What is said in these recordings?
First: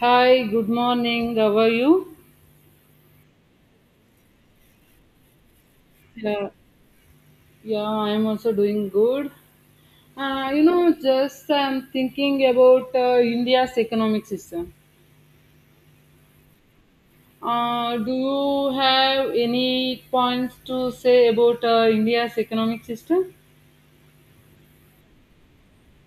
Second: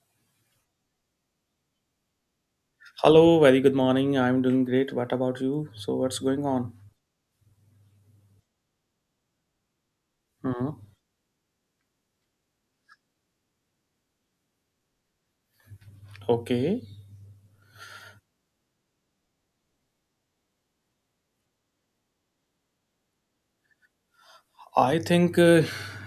Hi, good morning. How are you? Hello, very good morning. I'm doing great. What about you? So, what's going Yeah, on? yeah, I'm also doing good. You hmm know, just I'm thinking about India's economic system. Okay. Do you have any points to say about India's economic system? I think,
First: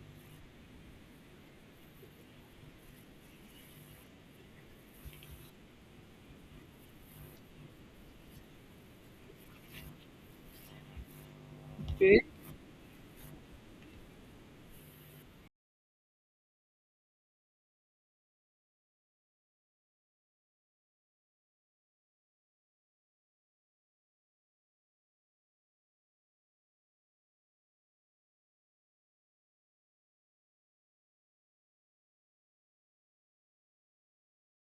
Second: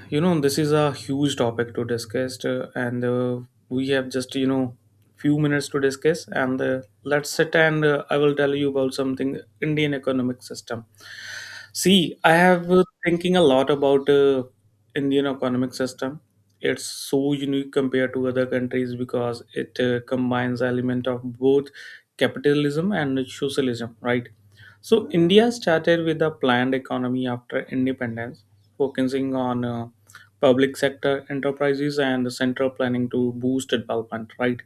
this is a huge topic to discuss, and we have just, few minutes to discuss. And let's sit and I will tell you about something Indian economic system. See, Okay. I have thinking a lot about Indian economic system. It's so unique compared to other countries because it combines element of both capitalism and socialism, right? So India started with a planned economy after independence, focusing on public sector enterprises and central planning to boost development, right?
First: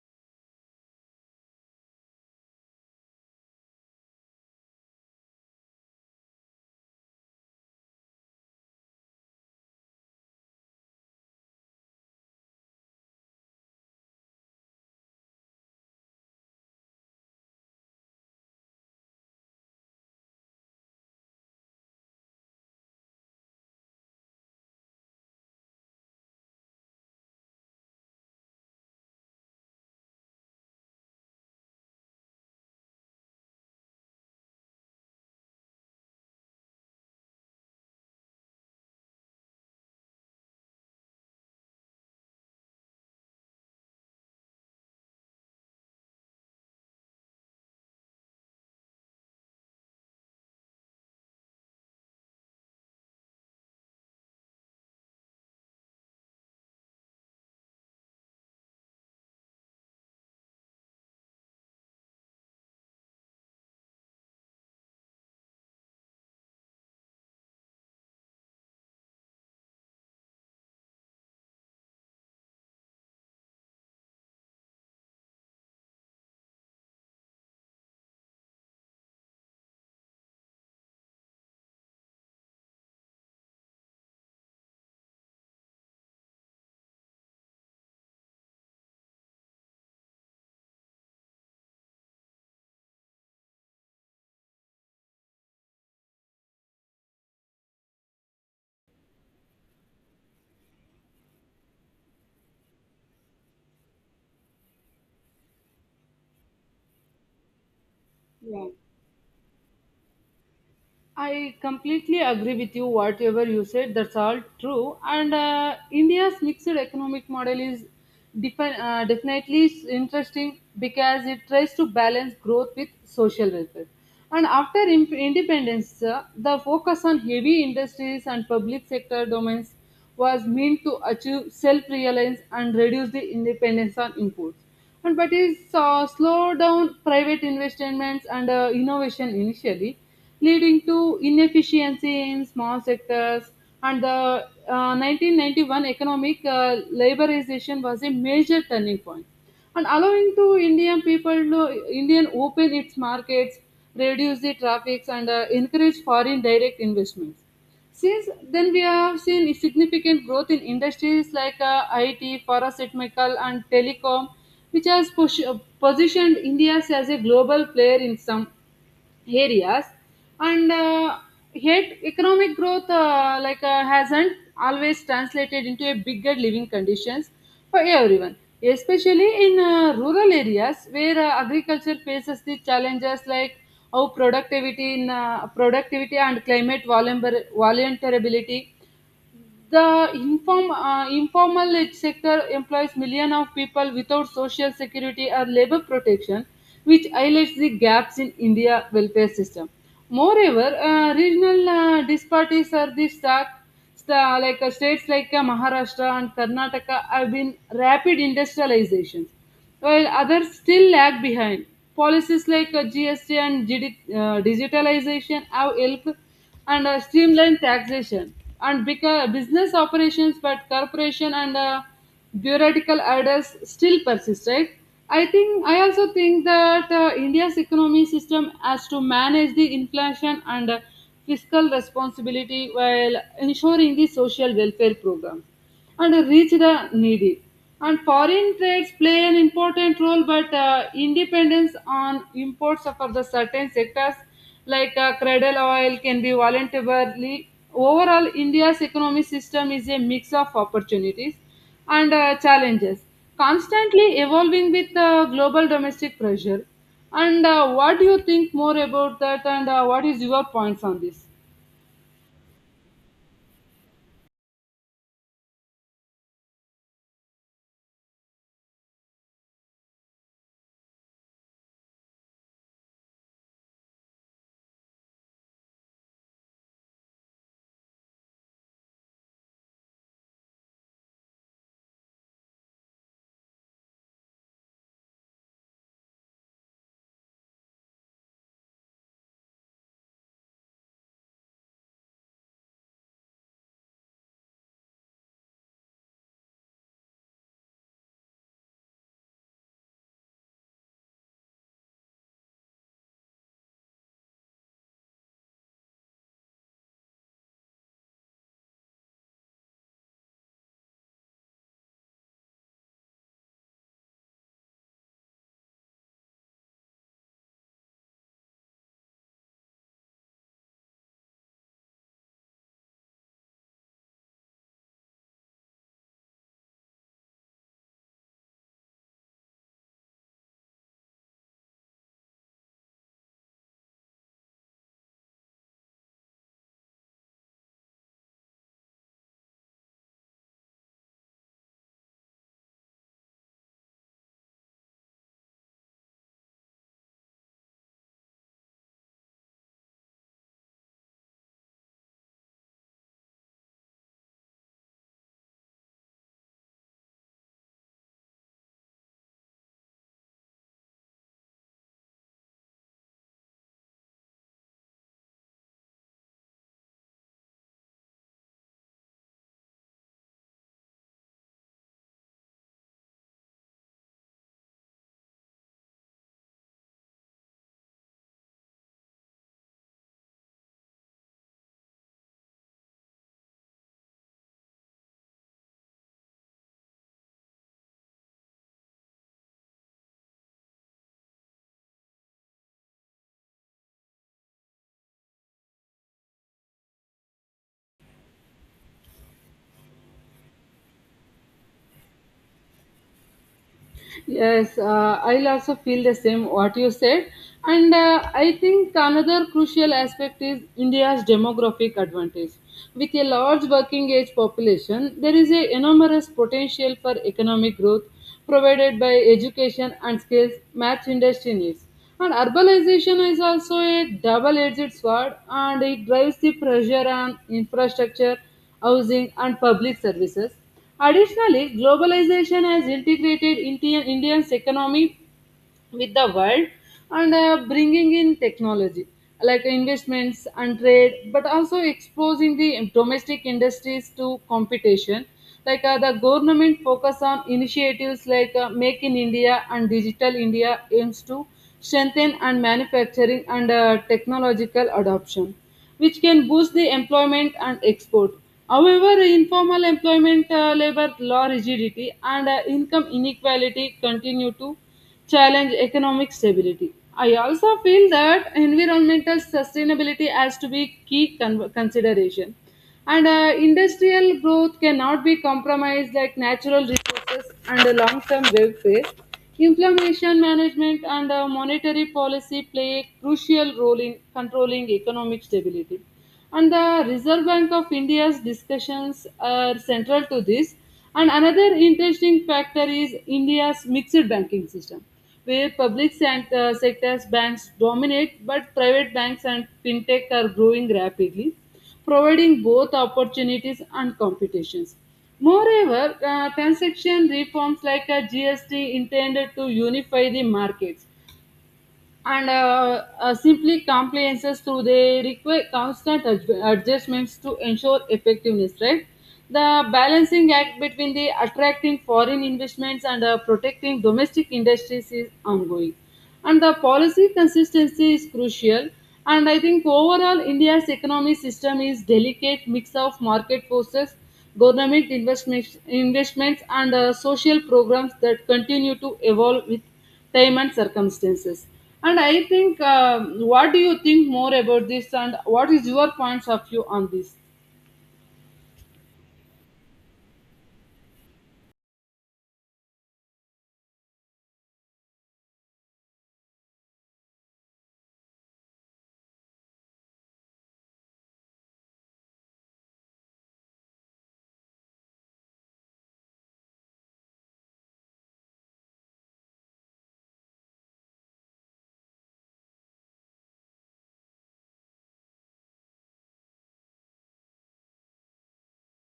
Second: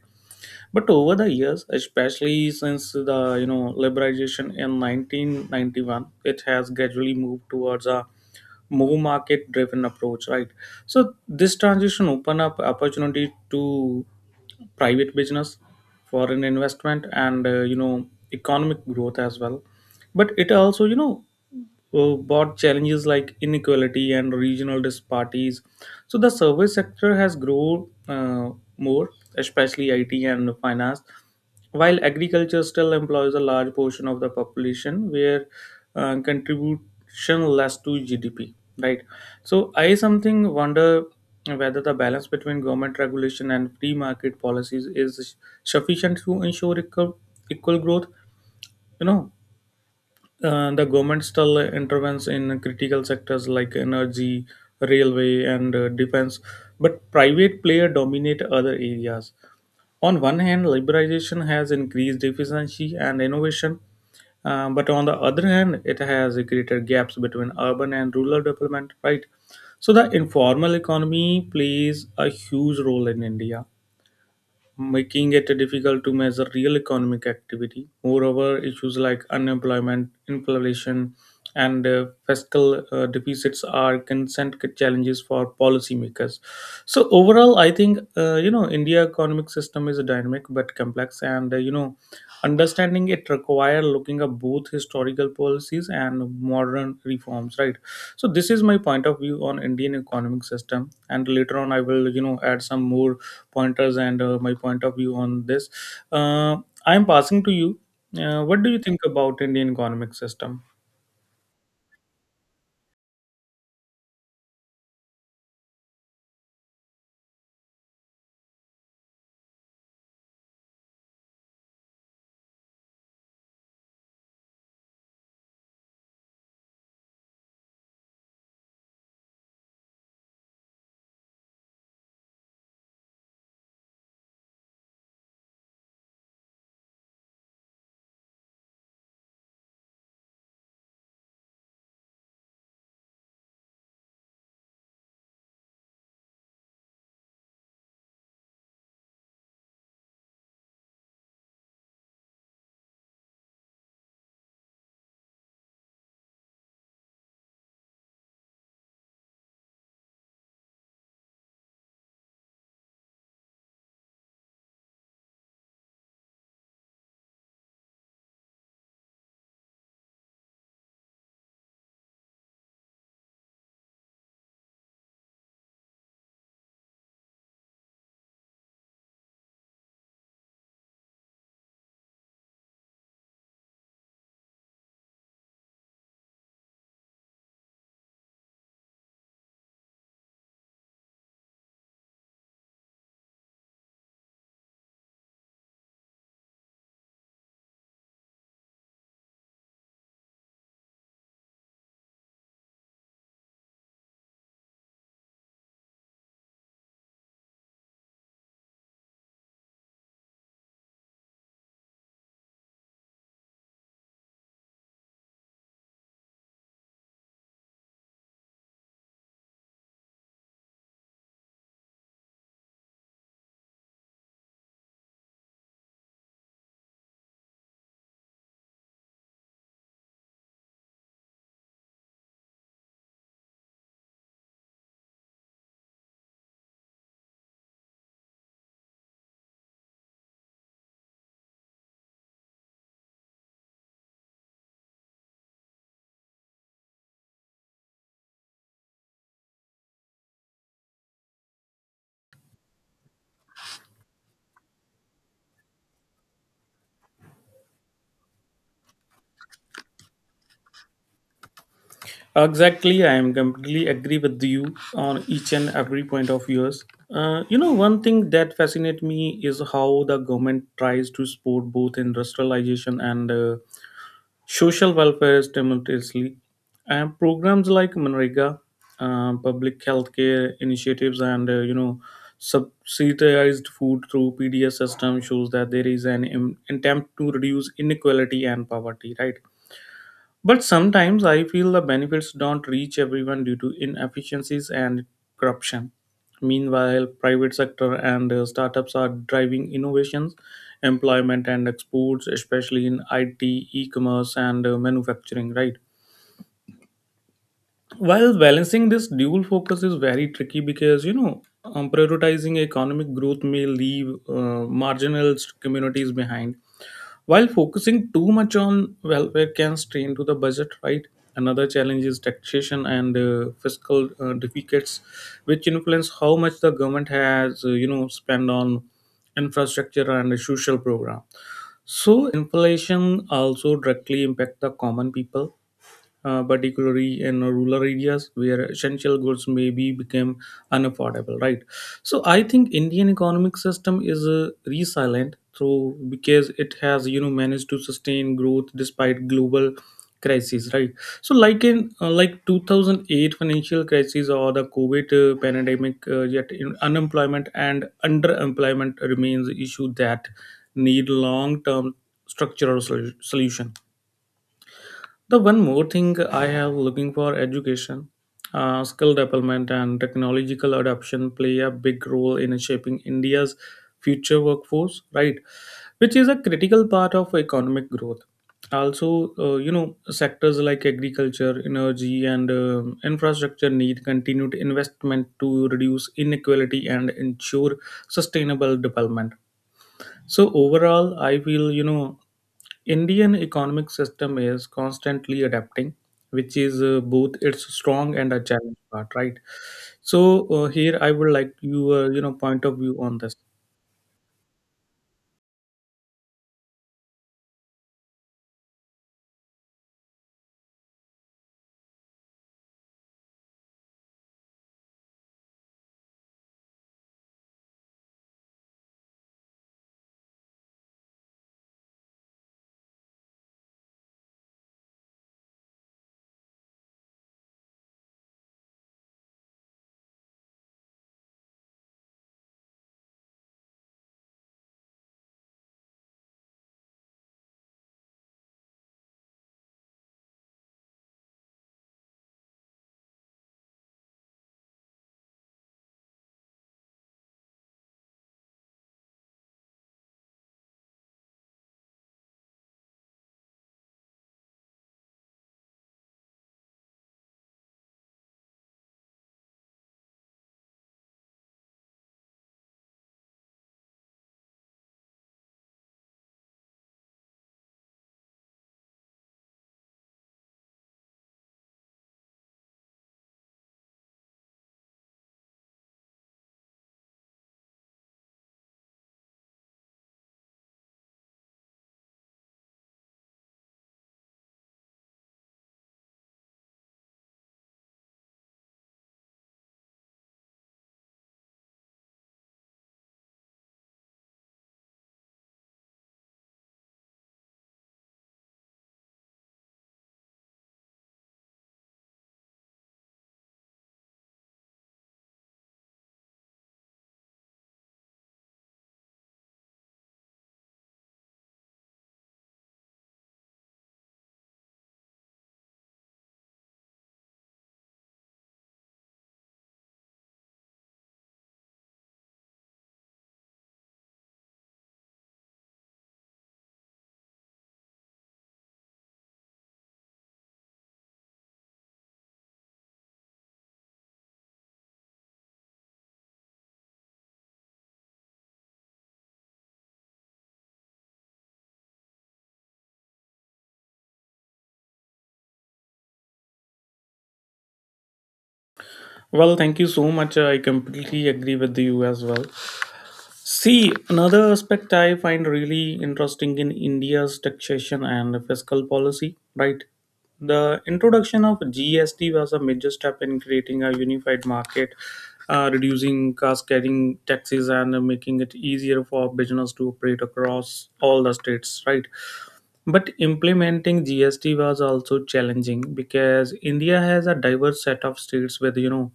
But over the years, especially since the liberalization in 1991, it has gradually moved towards a more market driven approach, right? So this transition open up opportunity to private business, foreign investment, and economic growth as well. But it also brought challenges like inequality and regional disparities. So the service sector has grown more, especially IT and finance. While agriculture still employs a large portion of the population, where contribution less to GDP, right? So I something wonder whether the balance between government regulation and free market policies is sufficient to ensure equal growth. You know, the government still intervenes in critical sectors like energy, railway, and defense, but private player dominate other areas on one hand, liberalization has increased efficiency and innovation, but on the other hand, it has created gaps between urban and rural development, right? So the informal economy plays a huge role in India, making it difficult to measure real economic activity. Moreover, issues like unemployment, inflation, and fiscal deficits are consent challenges for policymakers. So overall, I think India economic system is dynamic but complex, and understanding it require looking at both historical policies and modern reforms, right? So this is my point of view on Indian economic system, and later on I will add some more pointers and my point of view on this. uh, I am passing to you. What Yeah, do you think about Indian economic system? I completely agree with you, whatever you said, that's all true. And India's mixed economic model is definitely interesting because it tries to balance growth with social welfare. And after independence, the focus on heavy industries and public sector domains was meant to achieve self reliance and reduce the dependence on imports, and but it slowed down private investments and innovation initially, leading to inefficiency in small sectors. And the 1991 economic liberalization was a major turning point, and allowing to Indian people to Indian open its markets, reduce the traffics, and encourage foreign direct investments. Since then, we have seen a significant growth in industries like IT, pharmaceutical, and telecom, which has positioned India as a global player in some areas. And uh, yet economic growth hasn't always translated into a bigger living conditions for everyone, especially in rural areas where agriculture faces the challenges like how productivity in productivity and climate vulnerability. The informal sector employs millions of people without social security or labor protection, which highlights the gaps in India welfare system. Moreover, regional disparities are the stark. States like Maharashtra and Karnataka have been rapid industrializations, while others still lag behind. Policies like GST and digitalization have helped and streamline taxation and business operations, but corporation and bureaucratical orders still persist, right? I also think that India's economy system has to manage the inflation and fiscal responsibility while ensuring the social welfare program and reach the needy. And foreign trades play an important role, but independence on imports for the certain sectors like cradle oil can be voluntarily. Overall, India's economic system is a mix of opportunities and challenges, constantly evolving with global domestic pressure. And What do you think more about that? And What is your points on this? Exactly, I am completely agree with you on each and every point of yours. One thing that fascinates me is how the government tries to support both industrialization and social welfare is simultaneously, and programs like Manrega, public health care initiatives, and subsidized food through PDS system shows that there is an attempt to reduce inequality and poverty. Right, but sometimes I feel the benefits don't reach everyone due to inefficiencies and corruption. Meanwhile, private sector and startups are driving innovations, employment and exports, especially in IT, e-commerce and manufacturing, right? While balancing this dual focus is very tricky because, prioritizing economic growth may leave marginalized communities behind while focusing too much on welfare can strain to the budget, right? Another challenge is taxation and fiscal deficits, which influence how much the government has, spent on infrastructure and social program. So inflation also directly impact the common people, particularly in rural areas where essential goods maybe became unaffordable, right? So I think Indian economic system is resilient through because it has managed to sustain growth despite global crises, right? So like in 2008 financial crisis or the COVID pandemic, yet in unemployment and underemployment remains issue that need long term structural solution. The one more thing I have looking for education, skill development, and technological adoption play a big role in shaping India's future workforce, right? Which is a critical part of economic growth. Also, sectors like agriculture, energy, and infrastructure need continued investment to reduce inequality and ensure sustainable development. So overall, I feel Indian economic system is constantly adapting, which is both its strong and a challenge part, right? So here I would like your point of view on this. Yes, I'll also feel the same what you said. And I think another crucial aspect is India's demographic advantage. With a large working age population, there is a enormous potential for economic growth provided by education and skills match industry needs. And urbanization is also a double edged sword and it drives the pressure on infrastructure, housing, and public services. Additionally, globalization has integrated India's economy with the world and bringing in technology like investments and trade, but also exposing the domestic industries to competition, like the government focus on initiatives like Make in India and Digital India aims to strengthen and manufacturing and technological adoption, which can boost the employment and export. However, informal employment, labor law rigidity, and income inequality continue to challenge economic stability. I also feel that environmental sustainability has to be key consideration. And Industrial growth cannot be compromised like natural resources and the long-term welfare. Inflammation management and monetary policy play a crucial role in controlling economic stability, and the Reserve Bank of India's discussions are central to this. And another interesting factor is India's mixed banking system, where sectors banks dominate but private banks and fintech are growing rapidly, providing both opportunities and competitions. Moreover, transaction reforms like a GST intended to unify the markets and simply compliances through they require constant adjustments to ensure effectiveness, right? The balancing act between the attracting foreign investments and protecting domestic industries is ongoing, and the policy consistency is crucial. And I think overall India's economic system is delicate mix of market forces, government investments and social programs that continue to evolve with time and circumstances. And I think What do you think more about this? And what is your points of view on this? Well, thank you so much. I completely agree with you as well. See, another aspect I find really interesting in India's taxation and fiscal policy, right? The introduction of GST was a major step in creating a unified market, reducing cost carrying taxes, and making it easier for business to operate across all the states, right? But implementing GST was also challenging because India has a diverse set of states with, you know,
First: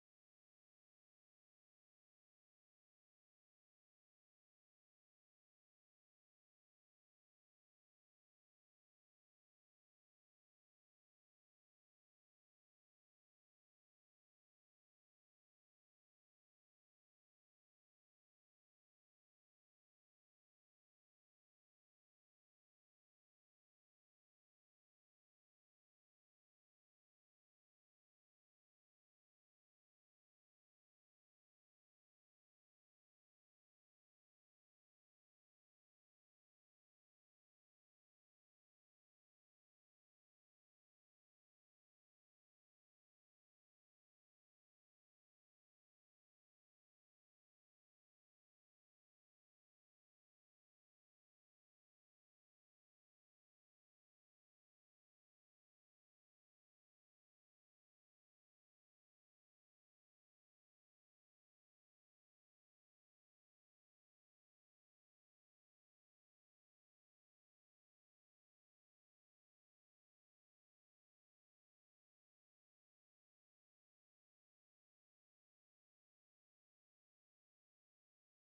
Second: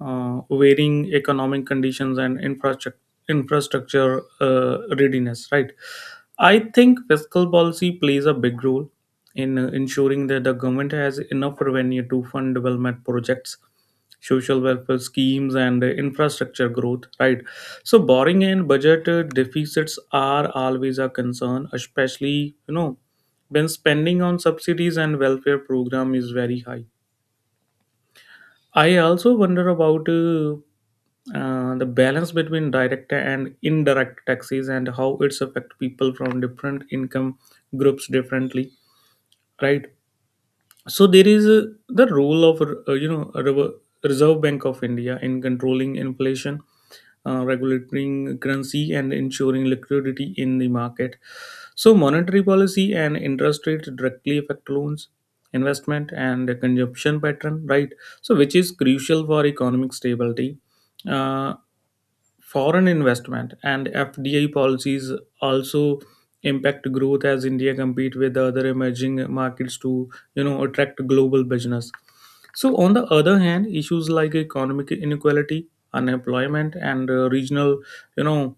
uh, varying economic conditions and infrastructure readiness, right? I think fiscal policy plays a big role in ensuring that the government has enough revenue to fund development projects, social welfare schemes, and infrastructure growth, right? So borrowing and budget deficits are always a concern, especially when spending on subsidies and welfare program is very high. I also wonder about the balance between direct and indirect taxes and how it's affect people from different income groups differently, right? So there is the role of reserve bank of india in controlling inflation, regulating currency, and ensuring liquidity in the market. So monetary policy and interest rate directly affect loans, investment and the consumption pattern, right? So which is crucial for economic stability. Uh, Foreign investment and FDI policies also impact growth as India compete with other emerging markets to attract global business. So on the other hand, issues like economic inequality, unemployment, and regional you know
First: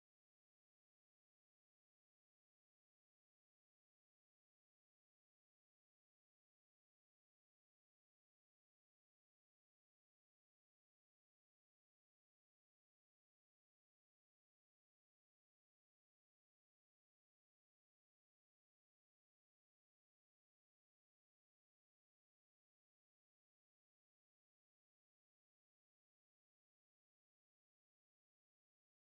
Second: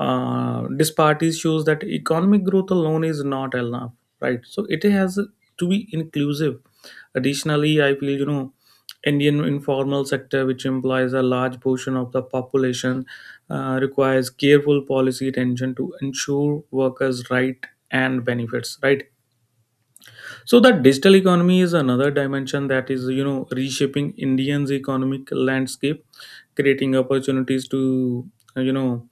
this party shows that economic growth alone is not enough, right? So it has to be inclusive. Additionally, I feel Indian informal sector, which implies a large portion of the population, requires careful policy attention to ensure workers right and benefits, right? So that digital economy is another dimension that is reshaping Indians' economic landscape, creating opportunities to you know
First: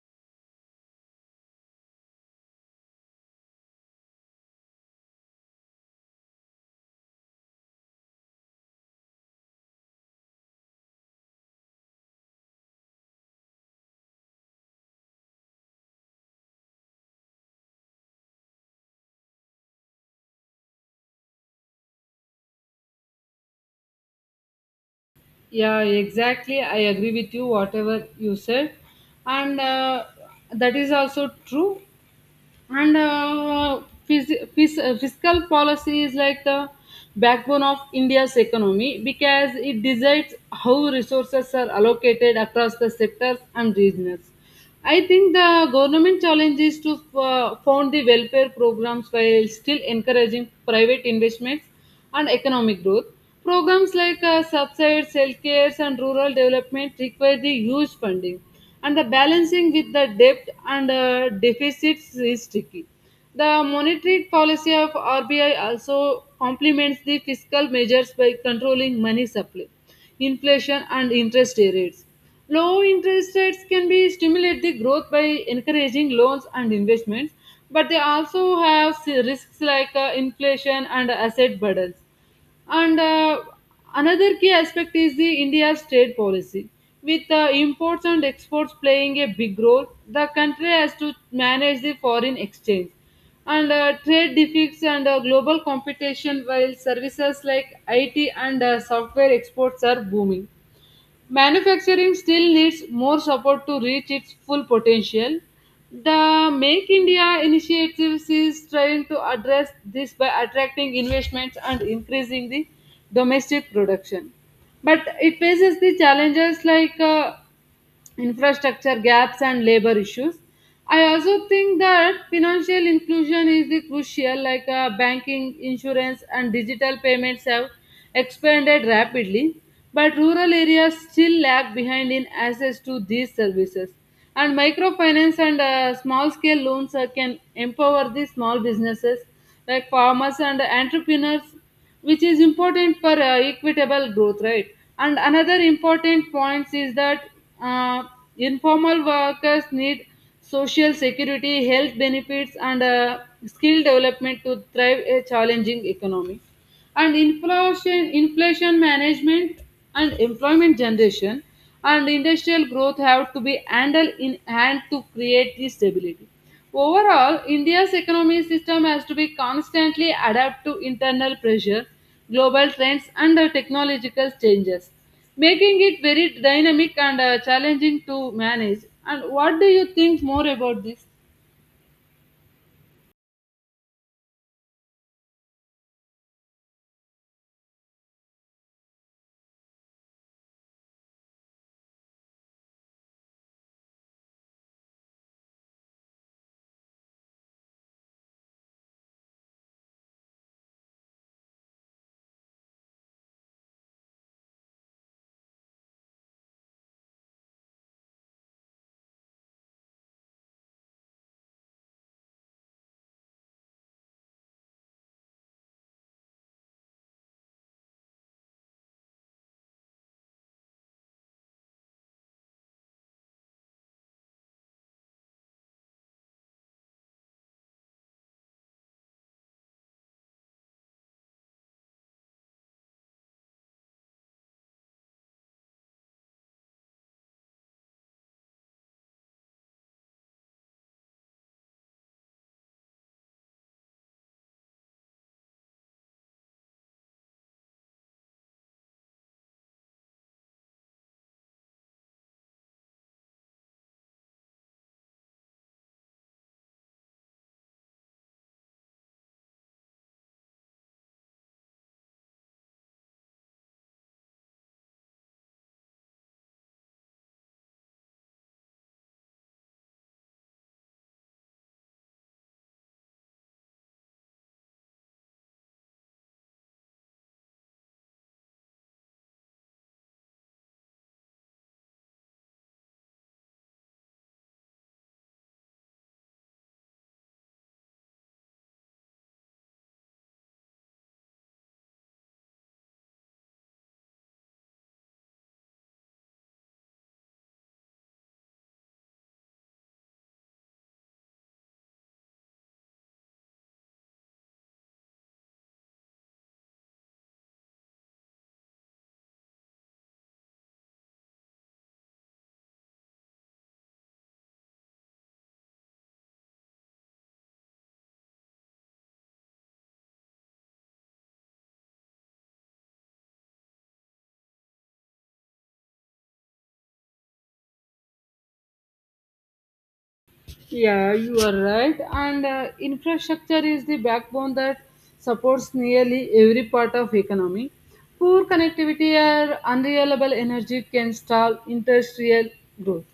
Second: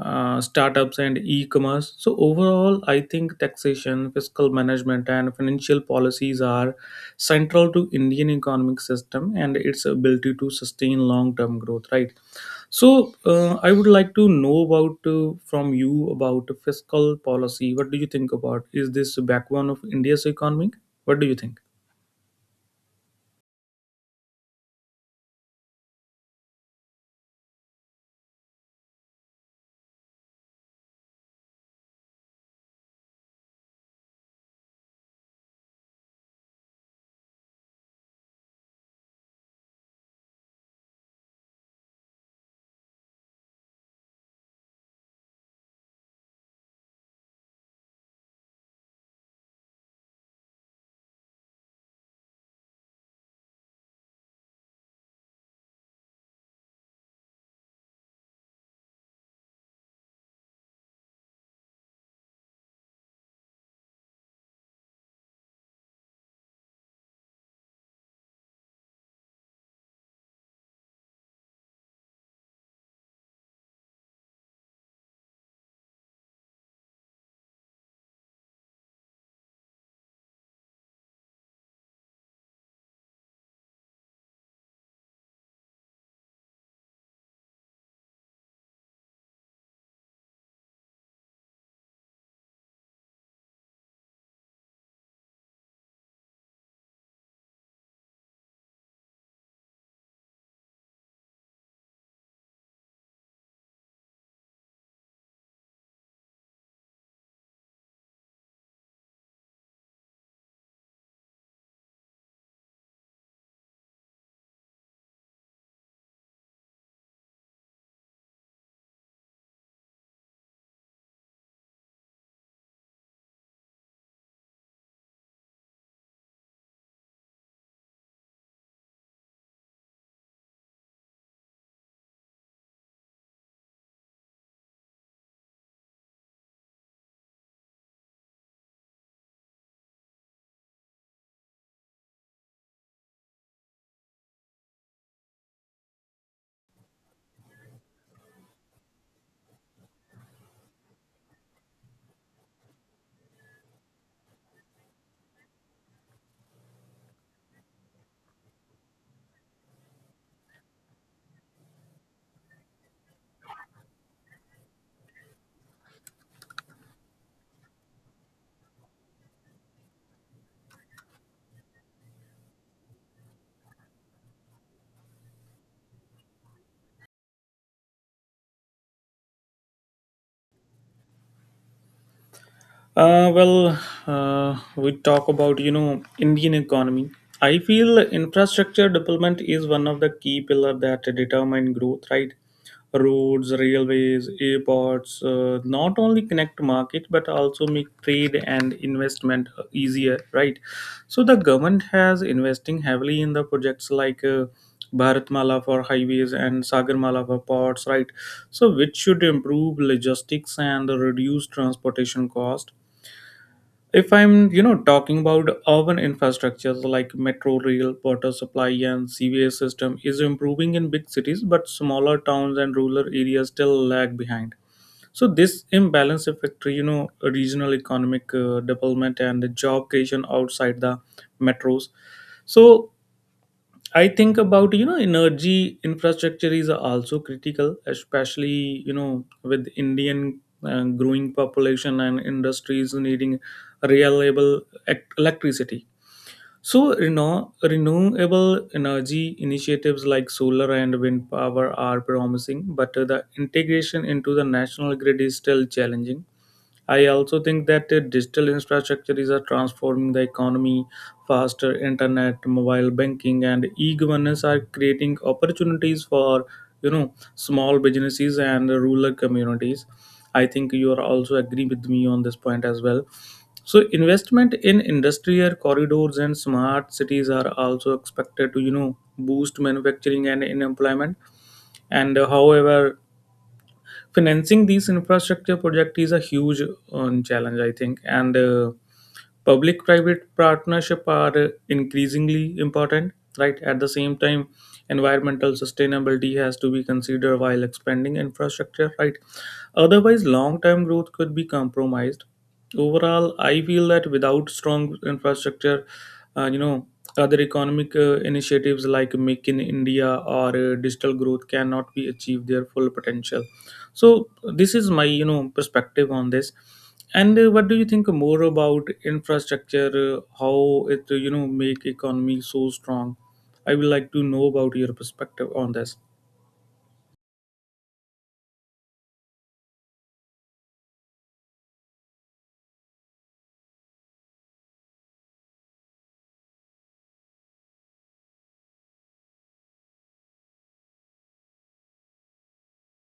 startups and e-commerce. So overall, I think taxation, fiscal management, and financial policies are central to Indian economic system and its ability to sustain long-term growth. Right, so I would like to know about from you about fiscal policy. What do you think about? Is this backbone of India's economy? What do you think? Yeah, exactly. I agree with you, whatever you said. And That is also true. and uh, Fiscal policy is like the backbone of India's economy because it decides how resources are allocated across the sectors and regions. I think the government challenge is to fund the welfare programs while still encouraging private investments and economic growth. Programs like subsides, health and rural development require the huge funding, and the balancing with the debt and deficits is tricky. The monetary policy of RBI also complements the fiscal measures by controlling money supply, inflation, and interest rates. Low interest rates can be stimulate the growth by encouraging loans and investments, but they also have risks like inflation and asset burdens. And Another key aspect is the India's trade policy. With imports and exports playing a big role, the country has to manage the foreign exchange and trade deficits and global competition, while services like IT and software exports are booming. Manufacturing still needs more support to reach its full potential. The Make India initiative is trying to address this by attracting investments and increasing the domestic production. But it faces the challenges like infrastructure gaps and labor issues. I also think that financial inclusion is the crucial, like banking insurance and digital payments have expanded rapidly, but rural areas still lag behind in access to these services. And microfinance and small scale loans can empower the small businesses like farmers and entrepreneurs, which is important for equitable growth, right? And another important point is that uh, informal workers need social security, health benefits, and skill development to thrive a challenging economy. And inflation management and employment generation and industrial growth have to be handled in hand to create this stability. Overall, India's economic system has to be constantly adapt to internal pressure, global trends, and the technological changes, making it very dynamic and challenging to manage. And what do you think more about this? Uh, well, we talk about Indian economy. I feel infrastructure development is one of the key pillar that determine growth. Right, roads, railways, airports not only connect market but also make trade and investment easier. Right, so the government has investing heavily in the projects like. Bharatmala for highways and Sagarmala for ports, right? So, which should improve logistics and reduce transportation cost. If I'm talking about urban infrastructures like metro rail, water supply, and cva system is improving in big cities but smaller towns and rural areas still lag behind. So this imbalance affects, regional economic development and the job creation outside the metros. So I think about energy infrastructure is also critical, especially with Indian growing population and industries needing reliable electricity. So renewable energy initiatives like solar and wind power are promising, but the integration into the national grid is still challenging. I also think that the digital infrastructure is transforming the economy. Faster internet, mobile banking, and e-governance are creating opportunities for small businesses and rural communities. I think you are also agree with me on this point as well. So investment in industrial corridors and smart cities are also expected to boost manufacturing and in employment. And however, financing these infrastructure projects is a huge challenge I think, and public private partnership are increasingly important, right? At the same time, environmental sustainability has to be considered while expanding infrastructure, right? Otherwise long term growth could be compromised. Overall, I feel that without strong infrastructure, uh, you know other economic initiatives like make in india or digital growth cannot be achieved their full potential. So this is my perspective on this. And what do you think more about infrastructure? How it make economy so strong? I would like to know about your perspective on this. Yeah, you are right. And Infrastructure is the backbone that supports nearly every part of economy. Poor connectivity or unreliable energy can stall industrial growth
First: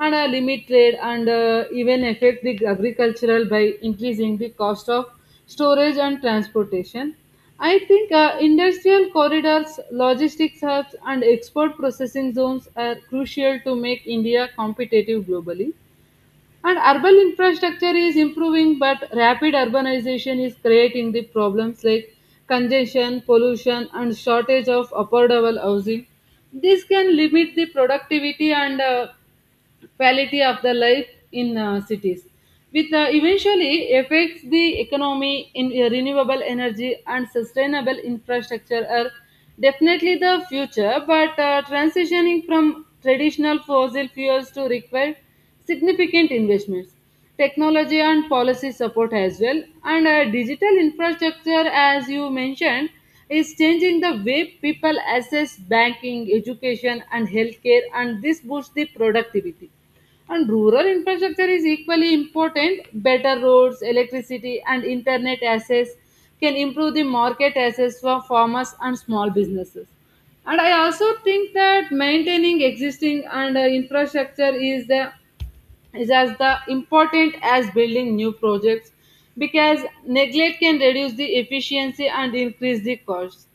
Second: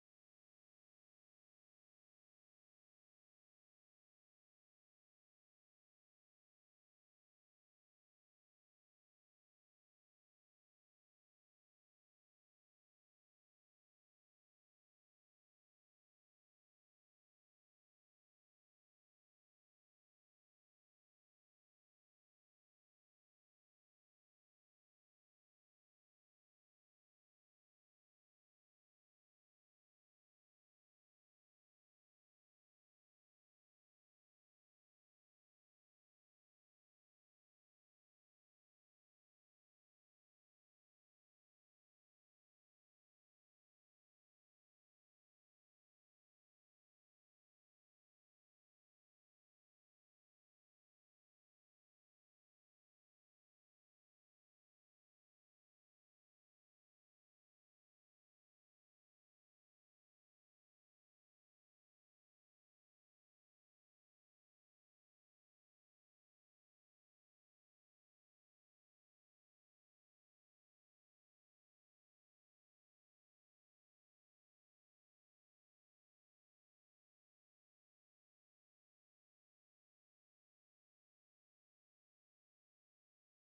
and limit trade and even affect the agricultural by increasing the cost of storage and transportation. I think industrial corridors, logistics hubs, and export processing zones are crucial to make India competitive globally. And urban infrastructure is improving, but rapid urbanization is creating the problems like congestion, pollution, and shortage of affordable housing. This can limit the productivity and quality of the life in cities, which eventually affects the economy. In renewable energy and sustainable infrastructure are definitely the future. But transitioning from traditional fossil fuels to require significant investments, technology and policy support as well. And digital infrastructure, as you mentioned, is changing the way people access banking, education, and healthcare, and this boosts the productivity. And rural infrastructure is equally important. Better roads, electricity, and internet access can improve the market access for farmers and small businesses. And I also think that maintaining existing and infrastructure is the is as the important as building new projects, because neglect can reduce the efficiency and increase the costs.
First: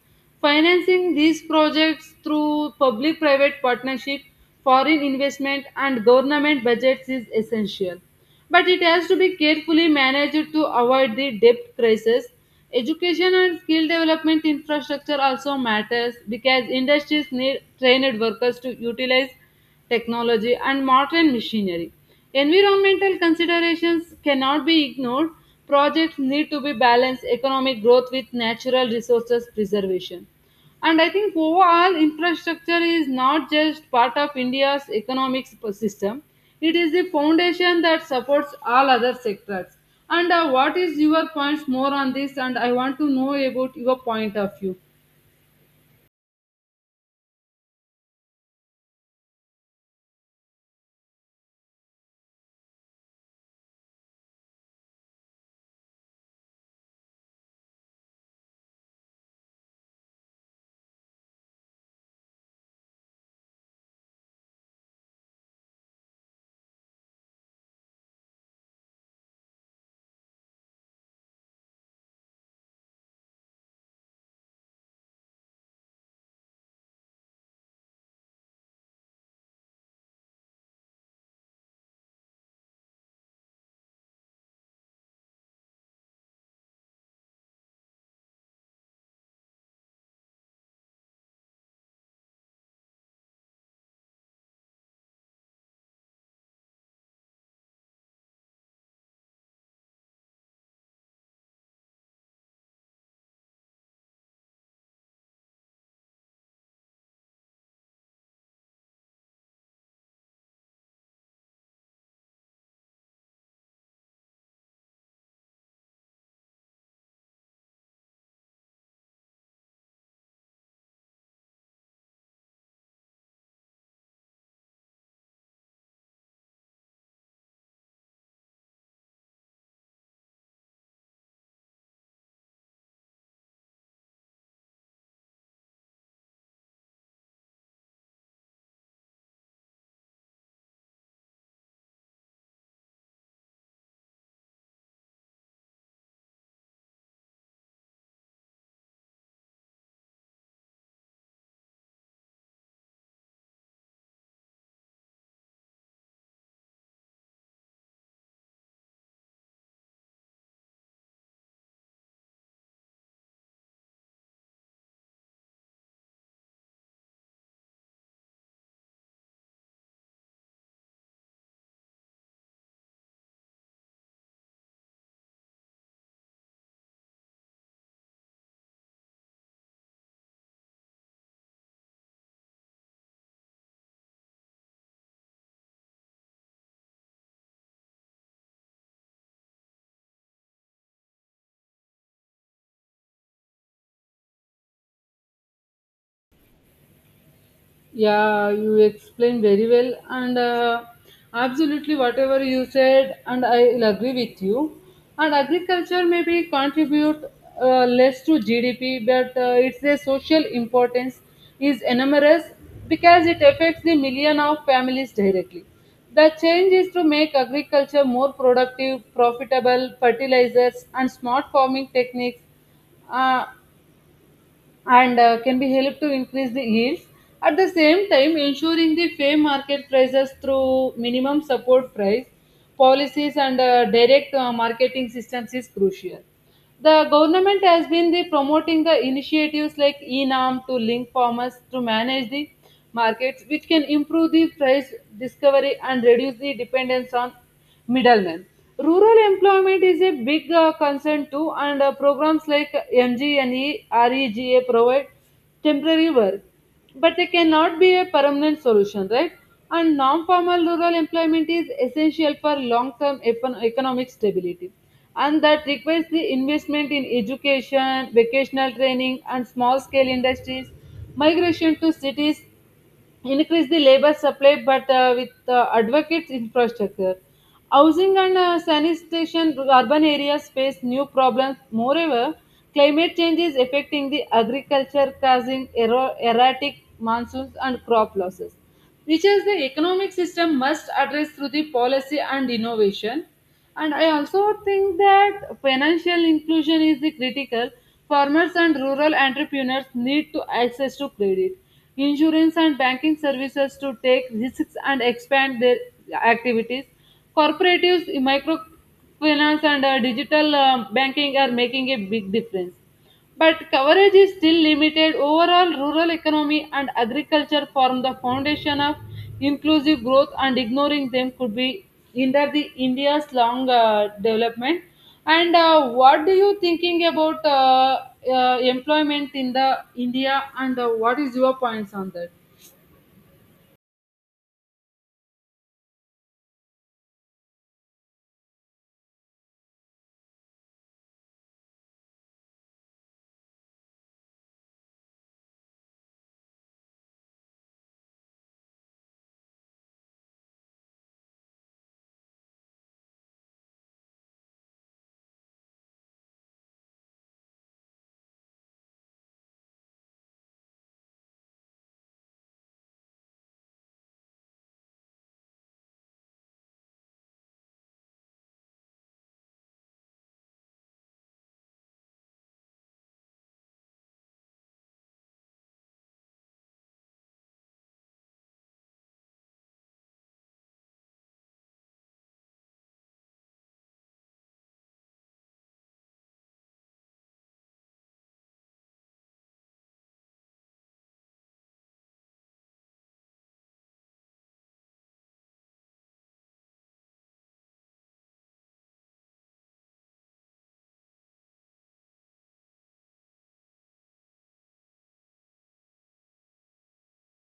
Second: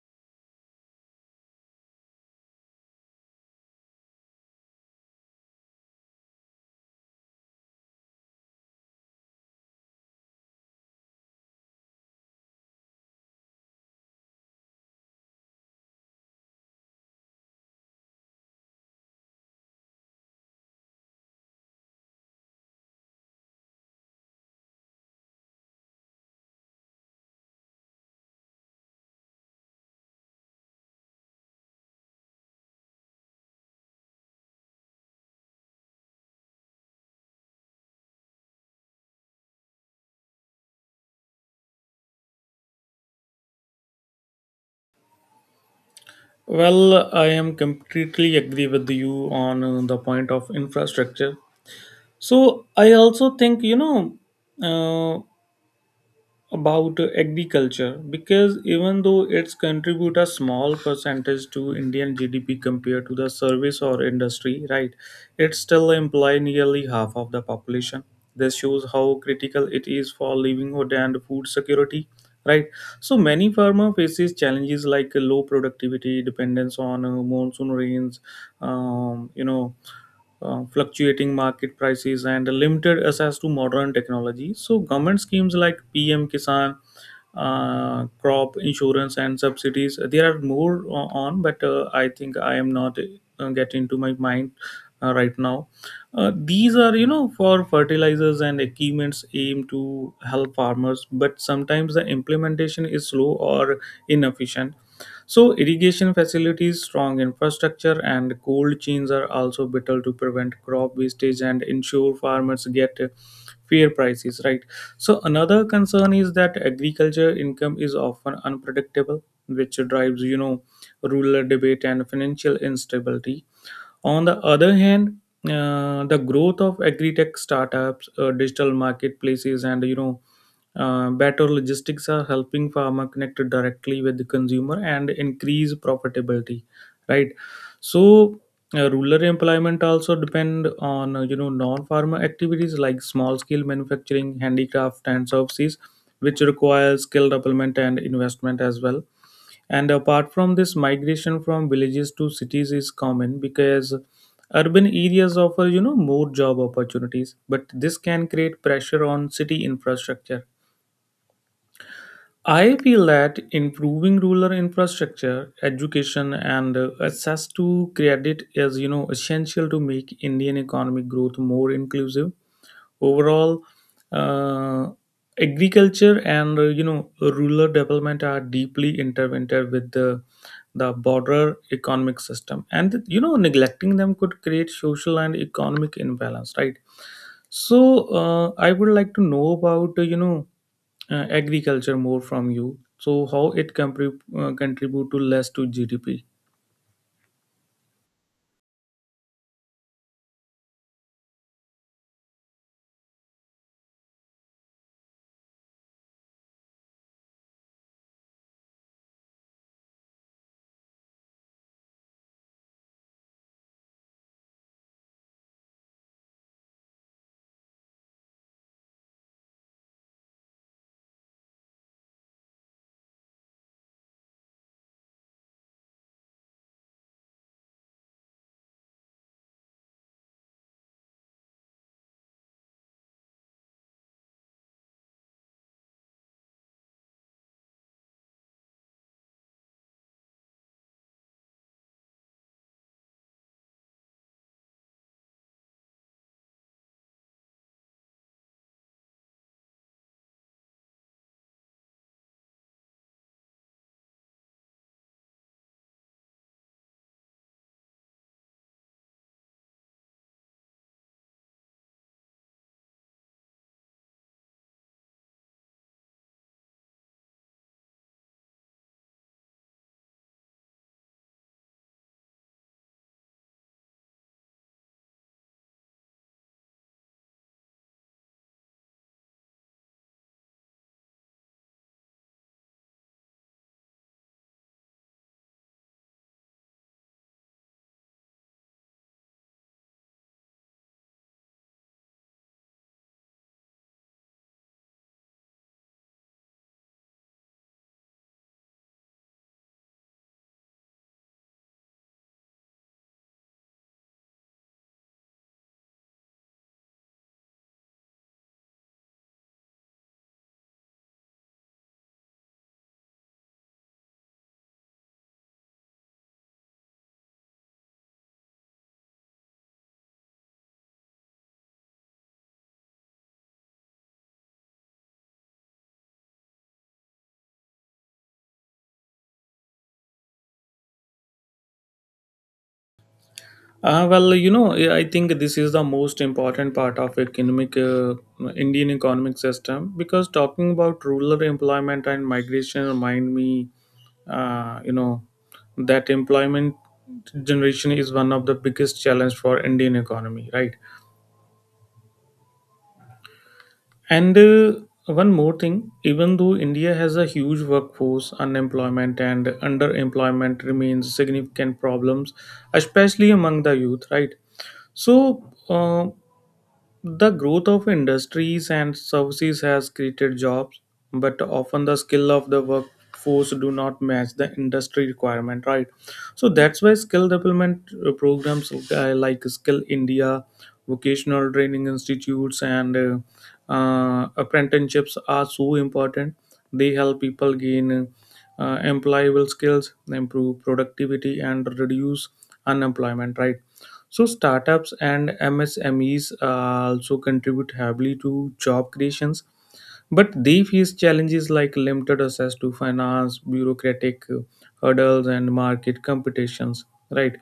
Financing these projects through public private partnership, foreign investment, and government budgets is essential. But it has to be carefully managed to avoid the debt crisis. Education and skill development infrastructure also matters because industries need trained workers to utilize technology and modern machinery. Environmental considerations cannot be ignored. Projects need to be balanced economic growth with natural resources preservation. And I think overall infrastructure is not just part of India's economic system, it is the foundation that supports all other sectors. And What is your points more on this? And I want to know about your point of view. Well, I am completely agree with you on the point of infrastructure. So I also think, uh, about agriculture, because even though it's contribute a small percentage to Indian GDP compared to the service or industry, right, it still employ nearly half of the population. This shows how critical it is for livelihood and food security, right? So many farmer faces challenges like low productivity, dependence on monsoon rains, um, you know fluctuating market prices, and limited access to modern technology. So government schemes like PM Kisan, crop insurance and subsidies, there are more on, but I think I am not getting into my mind right now. These are you know for fertilizers and equipments aim to help farmers, but sometimes the implementation is slow or inefficient. So, irrigation facilities, strong infrastructure, and cold chains are also vital to prevent crop wastage and ensure farmers get fair prices, right? So, another concern is that agriculture income is often unpredictable, which drives, you know, rural debate and financial instability. On the other hand, the growth of agri-tech startups, digital marketplaces, and you know, better logistics are helping farmer connect directly with the consumer and increase profitability, right? So, rural employment also depend on you know non-farmer activities like small-scale manufacturing, handicraft, and services, which require skill development and investment as well. And apart from this, migration from villages to cities is common because urban areas offer, you know, more job opportunities, but this can create pressure on city infrastructure. I feel that improving rural infrastructure, education, and access to credit is, you know, essential to make Indian economic growth more inclusive overall. uh, Agriculture and you know rural development are deeply intertwined with the broader economic system, and you know neglecting them could create social and economic imbalance, right? So I would like to know about you know agriculture more from you. So how it can contribute to less to gdp? Yeah, you explained very well, and absolutely whatever you said, and I will agree with you. And agriculture maybe contribute less to GDP, but its a social importance is enormous because it affects the million of families directly. The change is to make agriculture more productive, profitable, fertilizers, and smart farming techniques Uh, and can be helped to increase the yields. At the same time, ensuring the fair market prices through minimum support price policies and direct marketing systems is crucial. The government has been the promoting the initiatives like ENAM to link farmers to manage the markets, which can improve the price discovery and reduce the dependence on middlemen. Rural employment is a big concern too, and programs like MGNE provide temporary work, but they cannot be a permanent solution, right? And non formal rural employment is essential for long term economic stability. And that requires the investment in education, vocational training, and small scale industries. Migration to cities, increase the labor supply, but with advocates infrastructure, housing and sanitation to urban areas face new problems. Moreover, climate change is affecting the agriculture, causing erratic monsoons and crop losses, which is the economic system must address through the policy and innovation. And I also think that financial inclusion is the critical. Farmers and rural entrepreneurs need to access to credit insurance and banking services to take risks and expand their activities. Cooperatives, microfinance and digital banking are making a big difference, but coverage is still limited. Overall, rural economy and agriculture form the foundation of inclusive growth, and ignoring them could be hinder the India's long development. And What do you thinking about employment in the India? And What is your points on that? Well, you know, I think this is the most important part of economic Indian economic system, because talking about rural employment and migration remind me, uh, you know, that employment generation is one of the biggest challenge for Indian economy, right? And one more thing, even though India has a huge workforce, unemployment and underemployment remains significant problems, especially among the youth, right? So the growth of industries and services has created jobs, but often the skill of the workforce do not match the industry requirement, right? So that's why skill development programs like Skill India, vocational training institutes, and apprenticeships are so important. They help people gain employable skills, improve productivity, and reduce unemployment, right? So startups and MSMEs also contribute heavily to job creations, but they face challenges like limited access to finance, bureaucratic hurdles, and market competitions. Right.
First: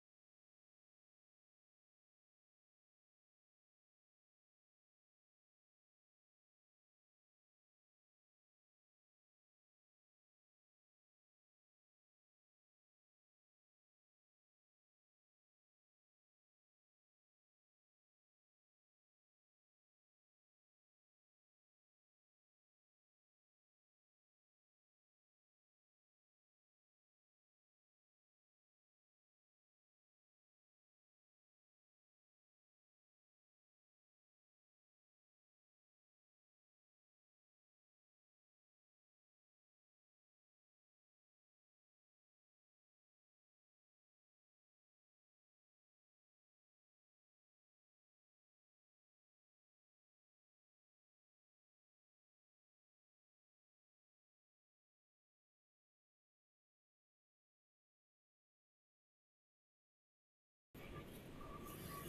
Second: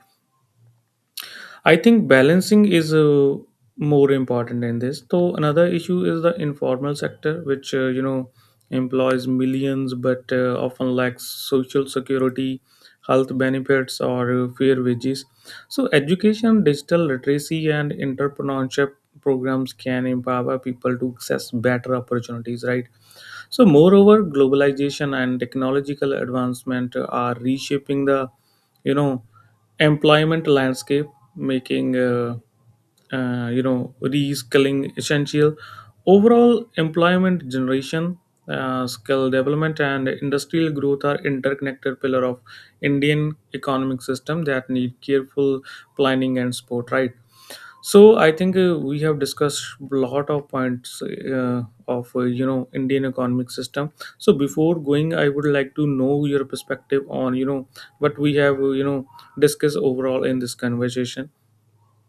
I think balancing is more important in this. So another issue is the informal sector, which you know employs millions but often lacks social security, health benefits, or fair wages. So education, digital literacy, and entrepreneurship programs can empower people to access better opportunities. Right. So, moreover, globalization and technological advancement are reshaping the, you know, employment landscape, making, you know, reskilling essential. Overall, employment generation, skill development, and industrial growth are interconnected pillar of Indian economic system that need careful planning and support. Right. So I think we have discussed a lot of points of you know Indian economic system. So before going, I would like to know your perspective on you know what we have you know discussed overall in this conversation.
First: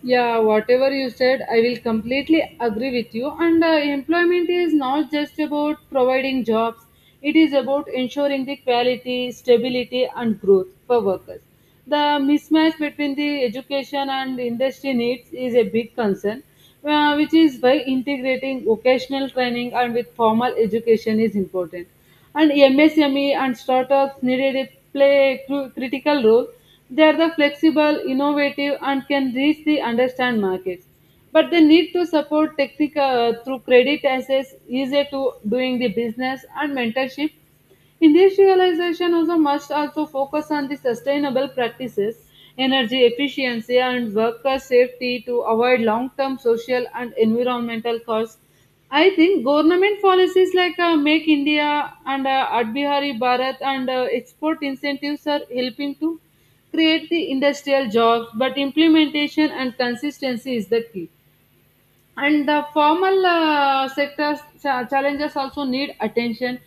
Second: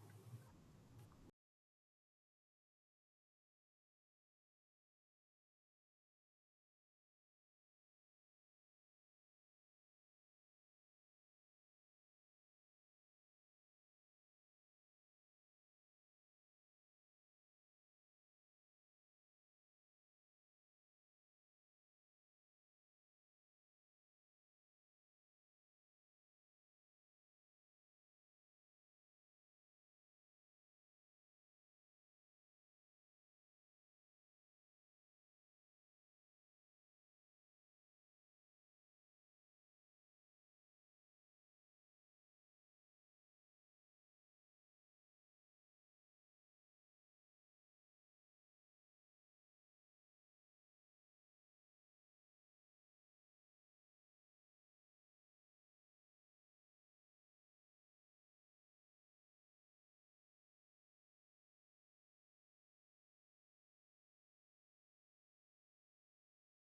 Yeah, whatever you said, I will completely agree with you. And Employment is not just about providing jobs, it is about ensuring the quality, stability, and growth for workers. The mismatch between the education and industry needs is a big concern, which is why integrating vocational training and with formal education is important. And MSME and startups needed to play a critical role. They are the flexible, innovative, and can reach the understand markets. But they need to support technical through credit access, easier to doing the business and mentorship. Industrialization also must also focus on the sustainable practices, energy efficiency, and worker safety to avoid long-term social and environmental costs. I think government policies like Make India and Adbihari Bharat and export incentives are helping to create the industrial jobs, but implementation and consistency is the key. And the formal sectors challenges also need attention.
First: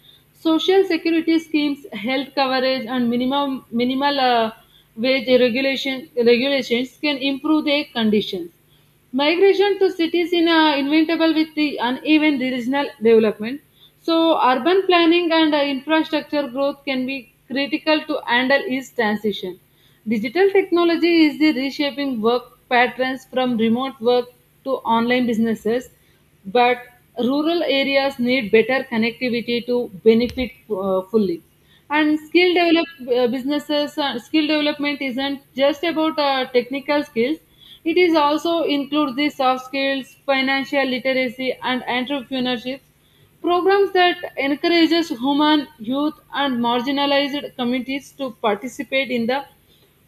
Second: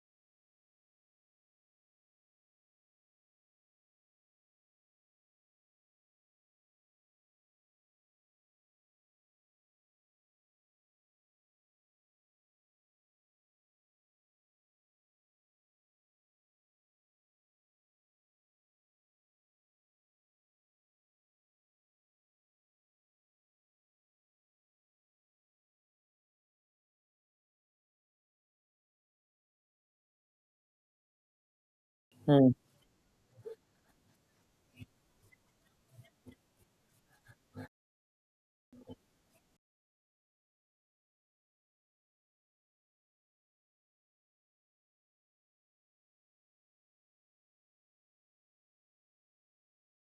Social security schemes, health coverage, and minimum minimal wage regulations can improve their conditions. Migration to cities in inventable with the uneven regional development, so urban planning and infrastructure growth can be critical to handle east transition. Digital technology is the reshaping work patterns from remote work to online businesses, but rural areas need better connectivity to benefit fully. And Hmm. Skill development isn't just about technical skills. It is also includes the soft skills, financial literacy, and entrepreneurship programs that encourages human youth and marginalized communities to participate in the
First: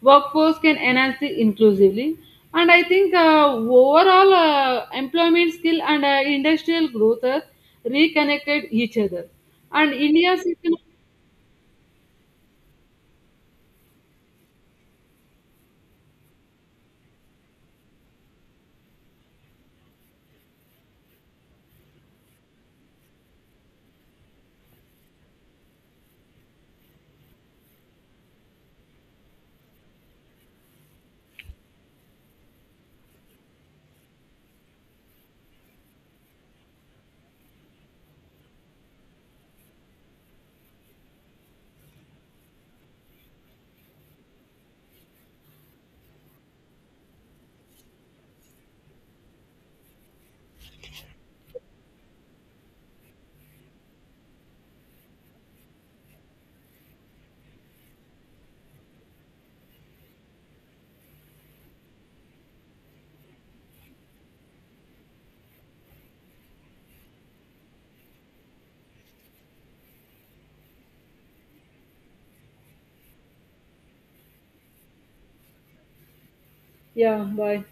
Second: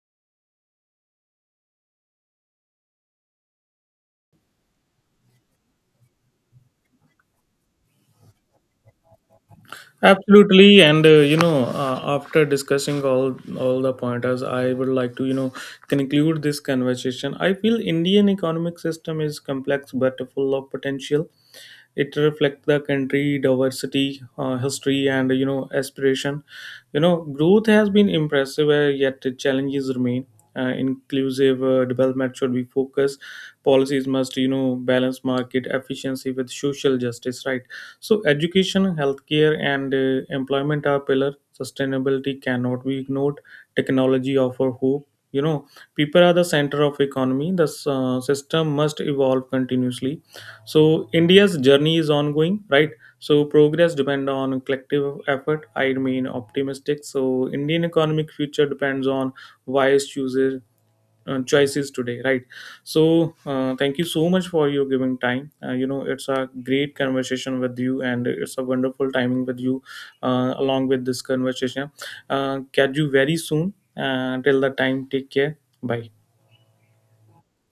workforce can enhance the inclusively. And I think overall employment skill and industrial growth are reconnected each other and India's Absolutely, and after discussing all the pointers, I would like to you know conclude this conversation. I feel Indian economic system is complex but full of potential. It reflects the country diversity, history, and you know aspiration. You know growth has been impressive, yet the challenges remain. Inclusive development should be focused. Policies must you know balance market efficiency with social justice, right? So education, healthcare, and employment are pillar. Sustainability cannot be ignored. Technology offer hope, you know. People are the center of economy. The system must evolve continuously. So india's journey is ongoing, right? So progress depend on collective effort. I remain optimistic, so indian economic future depends on wise chooses choices today, right? So thank you so much for your giving time, you know it's a great conversation with you and it's a wonderful timing with you along with this conversation. Catch you very soon, till the time take care. Bye. yeah, bye.